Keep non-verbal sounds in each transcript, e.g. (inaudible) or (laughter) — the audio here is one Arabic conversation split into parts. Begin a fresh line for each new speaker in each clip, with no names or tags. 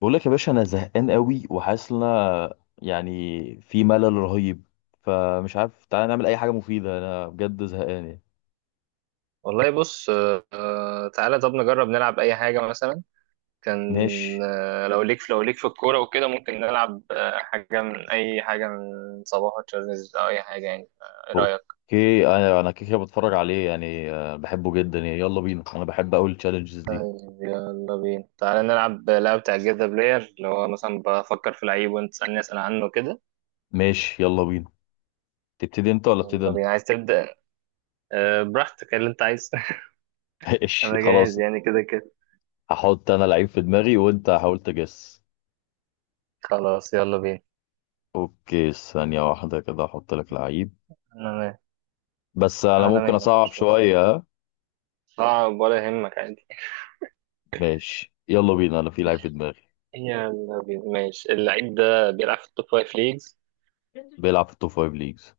بقول لك يا باشا انا زهقان قوي وحاسس ان أنا يعني في ملل رهيب. فمش عارف تعالى نعمل اي حاجه مفيده، انا بجد زهقان يعني.
والله بص. تعالى طب نجرب نلعب اي حاجه مثلا. كان
ماشي.
آه، لو ليك في الكوره وكده ممكن نلعب حاجه، من اي حاجه من صباح تشارلز او اي حاجه يعني ايه رايك؟
اوكي انا كده كده بتفرج عليه يعني، بحبه جدا يعني، يلا بينا، انا بحب اقول التشالنجز دي.
طيب يلا بينا، تعالى نلعب لعبه بتاع جيت ذا بلاير، اللي هو مثلا بفكر في لعيب وانت تسالني اسال عنه كده.
ماشي يلا بينا. تبتدي انت ولا ابتدي
يلا
انا؟
بينا، عايز تبدا؟ براحتك اللي انت عايز. (laughs)
(laughs) ماشي
انا جاهز
خلاص.
يعني كده كده.
هحط انا لعيب في دماغي وانت حاول تجس.
خلاص يلا بينا.
اوكي ثانيه واحده كده احط لك لعيب.
انا مه-
بس انا
انا
ممكن
مهلك
اصعب
اشوفك.
شويه ها؟
اه، ولا يهمك عادي.
ماشي يلا بينا، انا في لعيب في دماغي.
يلا بينا ماشي. اللعيب ده بيلعب في التوب فايف ليجز.
بيلعب في التوب فايف ليجز.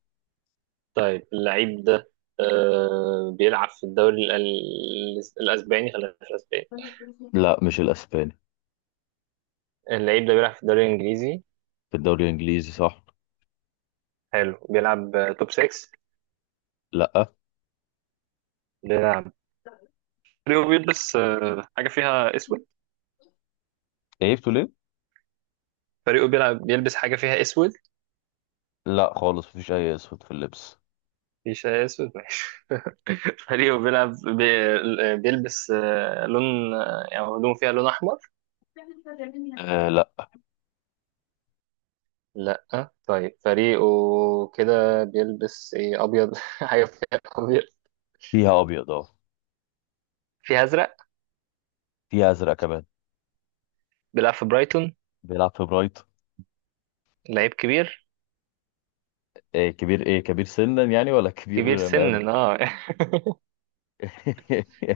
طيب اللعيب ده بيلعب في الدوري الأسباني، خلينا في الأسباني.
لا مش الاسباني.
اللعيب ده بيلعب في الدوري الإنجليزي.
في الدوري الانجليزي صح.
حلو، بيلعب توب 6.
لا،
بيلعب فريقه بيلبس حاجة فيها أسود.
عيبته ليه؟
فريقه بيلبس حاجة فيها أسود.
لا خالص مفيش اي اسود في اللبس.
مفيش أسود ماشي. (laughs) فريقه بيلبس آه لون آه، يعني هدومه فيها لون أحمر.
(laughs) آه لا.
لا. طيب فريقه كده بيلبس إيه، أبيض. (laughs) حاجة فيها أبيض،
فيها ابيض اه.
في أزرق.
فيها ازرق كمان.
بيلعب في برايتون.
بيلعب في برايت.
لعيب كبير.
آه كبير. ايه، كبير سنا يعني ولا
كبير
كبير مقامة؟
سنا اه.
(laughs)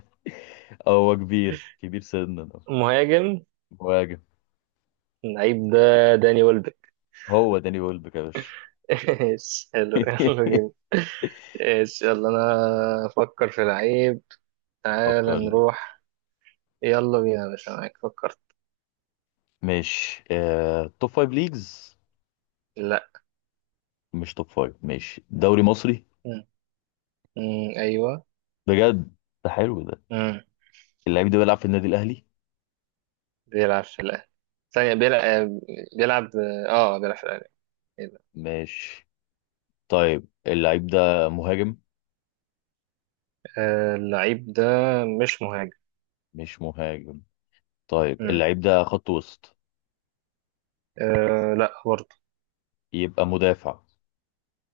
هو كبير، كبير سنا آه.
(laughs) مهاجم.
مهاجم.
اللعيب ده داني ويلبك.
هو داني ويلبك يا باشا.
(laughs) ايش حلو، يلا بينا.
(laughs)
ايش يلا، انا افكر في لعيب. تعالى
فكر لي.
نروح. يلا بينا يا باشا، معاك. فكرت؟
ماشي توب فايف ليجز.
لا.
مش توب فايف ماشي، دوري مصري.
مم. مم. ايوه.
بجد ده حلو ده.
مم.
اللعيب ده بيلعب في النادي الأهلي.
بيلعب في الاهلي. ثانية بيلعب بيلعب اه بيلعب. في الاهلي. إيه ده؟
ماشي. طيب اللعيب ده مهاجم.
اللعيب ده مش مهاجم.
مش مهاجم. طيب
مم.
اللعيب ده خط وسط.
لا برضه.
يبقى مدافع.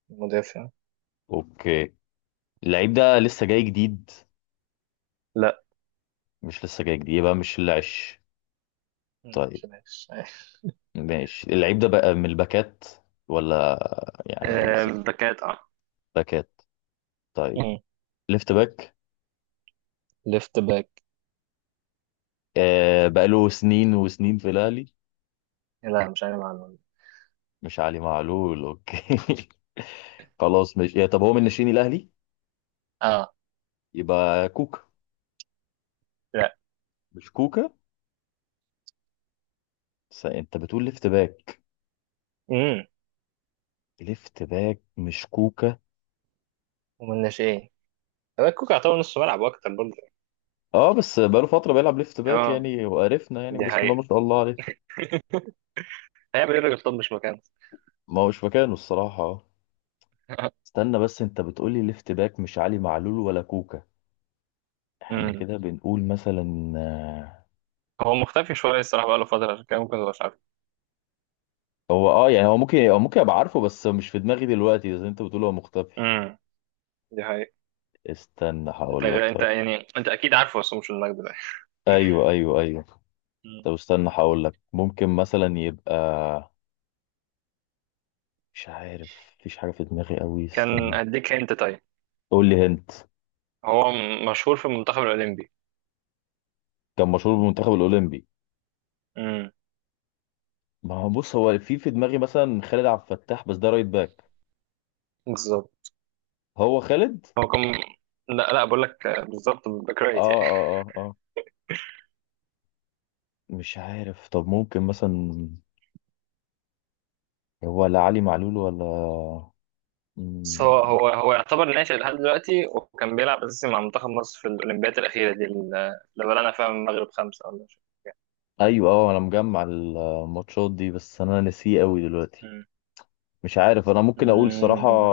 مدافع.
اوكي. اللعيب ده لسه جاي جديد.
لا،
مش لسه جاي جديد، يبقى مش العش.
لا،
طيب.
مش ماشي. (laughs)
ماشي اللعيب ده بقى من الباكات، ولا يعني
(laughs) الباكات اه.
باكات. طيب.
مم.
ليفت باك.
ليفت باك.
آه بقاله سنين وسنين في الأهلي.
لا، مش عارف عنه.
مش علي معلول اوكي. (laughs) خلاص ماشي، طب هو من ناشئين الأهلي؟
اه.
يبقى كوكا.
لا.
مش كوكا. انت بتقول ليفت باك.
امم
ليفت باك مش كوكا.
ومن الناشئين، باك كوكا يعتبر نص ملعب واكتر برضه.
اه بس بقاله فترة بيلعب ليفت باك
اه،
يعني، وعرفنا يعني
دي
بسم الله
حقيقة.
ما شاء الله عليه.
هيعمل ايه الراجل؟ طب مش مكانه.
ما هوش مكانه الصراحة آه.
(laughs)
استنى، بس انت بتقولي ليفت باك مش علي معلول ولا كوكا. احنا
امم
كده بنقول مثلا
هو مختفي شويه الصراحه، بقاله فتره عشان كده ممكن تبقاش عارف.
هو يعني هو ممكن، ممكن ابقى عارفه بس مش في دماغي دلوقتي، زي انت بتقول هو مختفي.
امم دي حقيقة.
استنى هقول لك
انت
طيب.
يعني انت اكيد عارفه، بس هو مش المجد ده.
ايوه ايوه ايوه.
مم.
طب استنى هقول لك، ممكن مثلا يبقى، مش عارف مفيش حاجة في دماغي قوي،
كان
استنى.
اديك انت، طيب.
قول لي هنت.
مشهور في المنتخب الاولمبي.
كان مشهور بالمنتخب الأولمبي.
امم
ما هو بص هو في دماغي مثلا خالد عبد الفتاح بس ده رايت باك.
بالظبط.
هو خالد.
هو كان. لا، لا، بقول لك بالظبط، باك رايت
اه
يعني.
اه اه اه مش عارف. طب ممكن مثلا، هو لا علي معلول ولا، مم،
بس هو يعتبر ناشئ لحد دلوقتي، وكان بيلعب اساسي مع منتخب مصر في الاولمبيات الاخيره دي اللي بلعنا فيها من المغرب خمسه ولا مش فاكر كام.
ايوه اه. انا مجمع الماتشات دي بس انا نسيه قوي دلوقتي.
مم.
مش عارف، انا ممكن اقول صراحة
مم.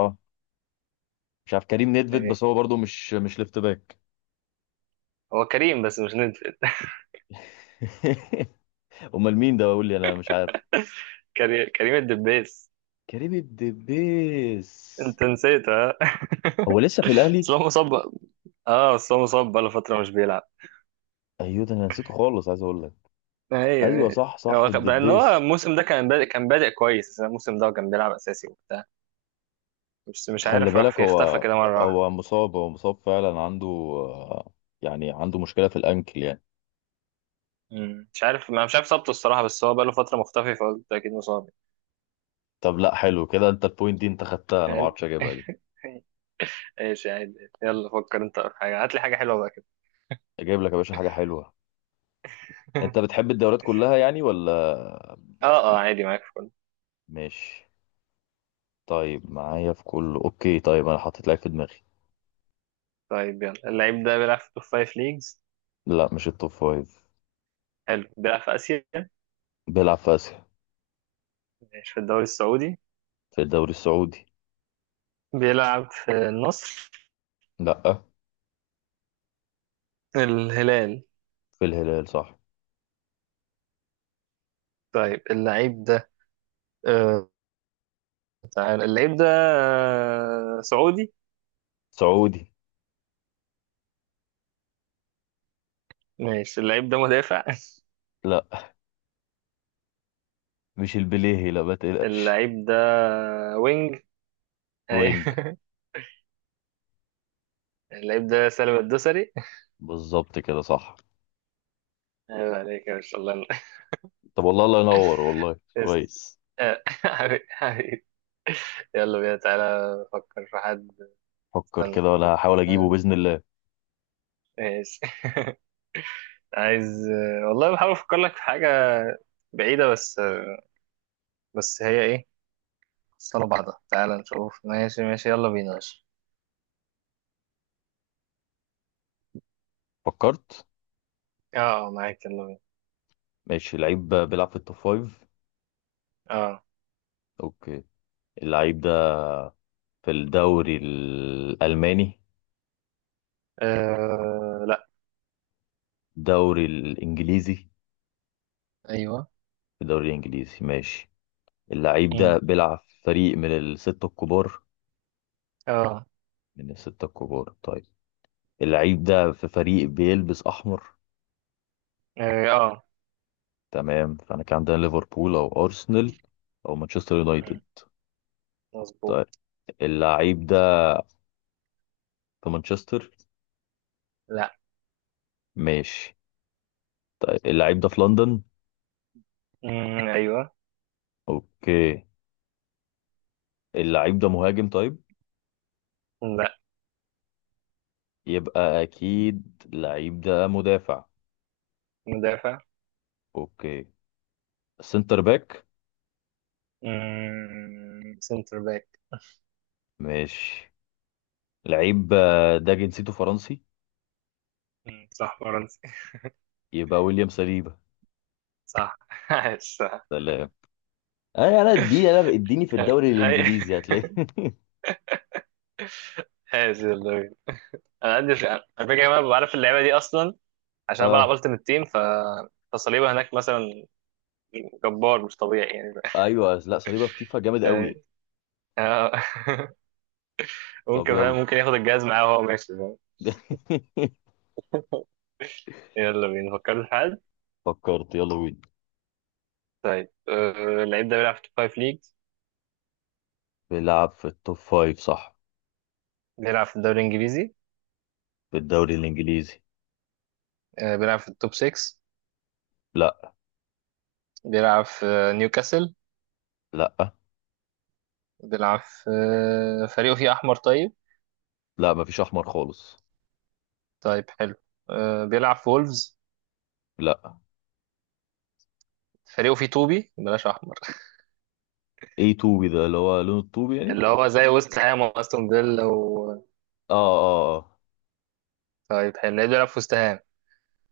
مش عارف كريم نيدفيد،
ايه.
بس هو برضو مش ليفت باك.
هو كريم، بس مش ندفد.
(laughs) امال مين ده؟ بقول لي انا مش عارف.
كريم الدبيس.
كريم الدبيس.
انت نسيت ها؟ (laughs)
هو لسه في الاهلي.
بس هو مصاب. اه، بس هو مصاب بقاله فتره مش بيلعب.
ايوه ده انا نسيته خالص عايز اقول لك.
ايوه
ايوه
ايوه.
صح صح،
بقى ان هو
الدبيس.
الموسم ده كان بادئ كويس، الموسم ده كان بيلعب اساسي وبتاع. بس مش
خلي
عارف راح
بالك
فيه، اختفى
هو،
كده مره واحدة.
هو مصاب فعلا، عنده يعني عنده مشكله في الانكل يعني.
مم. مش عارف، انا مش عارف اصابته الصراحه، بس هو بقاله فتره مختفي، فقلت اكيد مصاب.
طب لا حلو كده، انت البوينت دي انت خدتها، انا ما
يعني.
اعرفش اجيبها دي.
(laughs) ايش يا عادي، يلا فكر انت في حاجه، هات لي حاجه حلوه بقى كده.
اجيب لك يا باشا حاجه حلوه. انت
(laughs)
بتحب الدوريات كلها يعني ولا؟
اه. اه عادي، معاك في كله.
ماشي. طيب معايا في كله اوكي. طيب انا حطيت لعيب في دماغي.
طيب يلا، اللعيب ده بيلعب في توب فايف ليجز.
لا مش التوب فايف.
حلو، بيلعب في اسيا.
بيلعب في اسيا.
مش في الدوري السعودي.
في الدوري السعودي.
بيلعب في النصر.
لا.
الهلال.
في الهلال صح.
طيب اللعيب ده. آه تعال اللعيب ده سعودي.
سعودي.
ماشي، اللعيب ده مدافع.
لا مش البليهي، لا ما
(laughs)
تقلقش.
اللعيب ده وينج. أي.
وينج.
(laughs) اللعيب ده سالم الدوسري.
بالظبط كده صح.
عيب عليك يا باشا، الله.
طب والله، الله ينور، والله
يس-
كويس.
آه، (laughs) حبيبي حبيبي. يلا بينا، تعالى فكر في حد.
فكر
استنى
كده
افكر
ولا
لك في
هحاول اجيبه
حد.
باذن الله.
ماشي. (laughs) عايز والله بحاول افكر لك في حاجة بعيدة، بس هي ايه. صلى بعضها تعالى نشوف، ماشي ماشي يلا بينا ماشي.
فكرت.
اه معاك يلا بينا.
ماشي. لعيب بيلعب في التوب فايف.
اه.
اوكي. اللعيب ده في الدوري الالماني.
لا.
الدوري الانجليزي.
ايوه.
في الدوري الانجليزي ماشي. اللعيب
مم.
ده بيلعب في فريق من الستة الكبار.
اه.
من الستة الكبار طيب. اللعيب ده في فريق بيلبس احمر.
اه. آه.
تمام، فاحنا كان عندنا ليفربول او ارسنال او مانشستر يونايتد.
مم. مظبوط.
طيب اللعيب ده في مانشستر.
لا.
ماشي. طيب اللعيب ده في لندن.
مم. ايوه.
اوكي. اللعيب ده مهاجم طيب.
لا.
يبقى اكيد اللعيب ده مدافع.
مدافع.
اوكي. سنتر باك.
مم. سنتر باك.
ماشي. لعيب ده جنسيته فرنسي.
مم، صح فرنسي.
يبقى ويليام سليبا.
صح. (laughs) عايش صح.
سلام. انا اديني، اديني في
اي،
الدوري الانجليزي هتلاقي. (laughs)
عايش والله. انا عندي الفكره كمان، بعرف اللعبه دي اصلا، عشان أنا بلعب
اه.
التيمت تيم، ف فصليبه هناك مثلا جبار مش طبيعي يعني. (laughs)
ايوه لا، صليبا في فيفا جامد قوي.
يعني- آه. (laughs)
طب
ممكن،
يلا.
فاهم؟ ممكن ياخد الجهاز معاه وهو ماشي، فاهم؟
(laughs)
يلا بينا، فكرت في حد؟
فكرت يلا بينا.
طيب اللعيب ده بيلعب في التوب فايف ليجز.
بيلعب في التوب فايف صح.
بيلعب في الدوري الانجليزي.
في الدوري الانجليزي.
بيلعب في التوب 6.
لا
بيلعب في نيوكاسل.
لا
بيلعب في آه، فريقه فيه احمر، طيب.
لا مفيش احمر خالص.
طيب حلو، بيلعب في وولفز.
لا.
فريقه فيه طوبي بلاش احمر.
ايه توبي ده، اللي هو لون الطوبي يعني.
اللي هو زي وست هام واستون فيلا و.
اه اه اه.
طيب حلو، ليه بيلعب في وست هام؟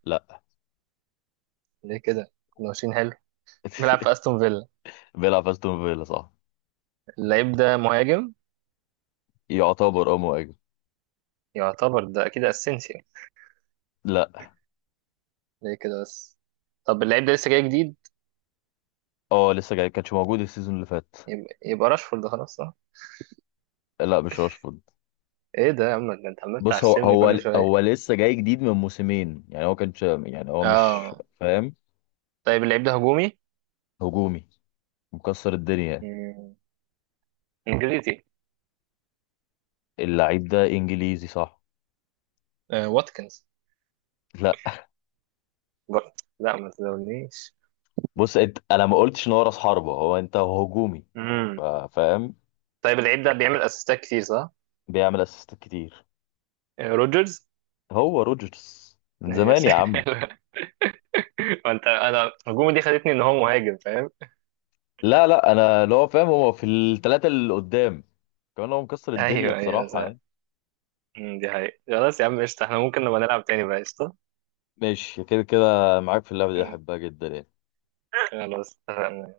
لا.
ليه كده؟ كنا ماشيين حلو. بيلعب في استون فيلا.
بيلعب في استون فيلا صح.
اللعيب ده مهاجم.
يعتبر اه مهاجم.
يعتبر ده اكيد اسينسيو.
لا.
ليه كده بس؟ طب اللعيب ده لسه جاي جديد.
اه لسه جاي، كانش موجود السيزون اللي فات.
يبقى راشفورد خلاص، صح.
لا مش راشفورد.
ايه ده يا عم؟ ده انت عمال
بص هو
تعشمني
هو
كل شويه.
هو لسه جاي جديد من موسمين يعني، هو كانش يعني هو مش
اه.
فاهم.
طيب اللعيب ده هجومي.
هجومي. مكسر الدنيا.
مم، انجليزي.
اللعيب ده انجليزي صح.
واتكنز.
لا.
برضه. لا، ما تزولنيش.
بص انت، انا ما قلتش ان هو راس حربة، هو انت هجومي.
امم
فاهم.
طيب اللعيب ده بيعمل اسيستات كتير، صح.
بيعمل اسيستات كتير.
روجرز.
هو روجرز من زمان
ماشي.
يا عم.
(laughs) انت، انا الهجوم دي خدتني ان هو مهاجم، فاهم.
لا لا انا اللي هو فاهم، هو في الثلاثة اللي قدام كمان، هو مكسر الدنيا
ايوه ايوه
بصراحة
صح.
يعني.
دي حقيقة. خلاص يا عم قشطة، احنا ممكن نبقى نلعب تاني بقى، قشطة.
ماشي كده كده معاك في اللعبة دي،
يعني.
احبها جدا يعني.
خلاص اتفقنا.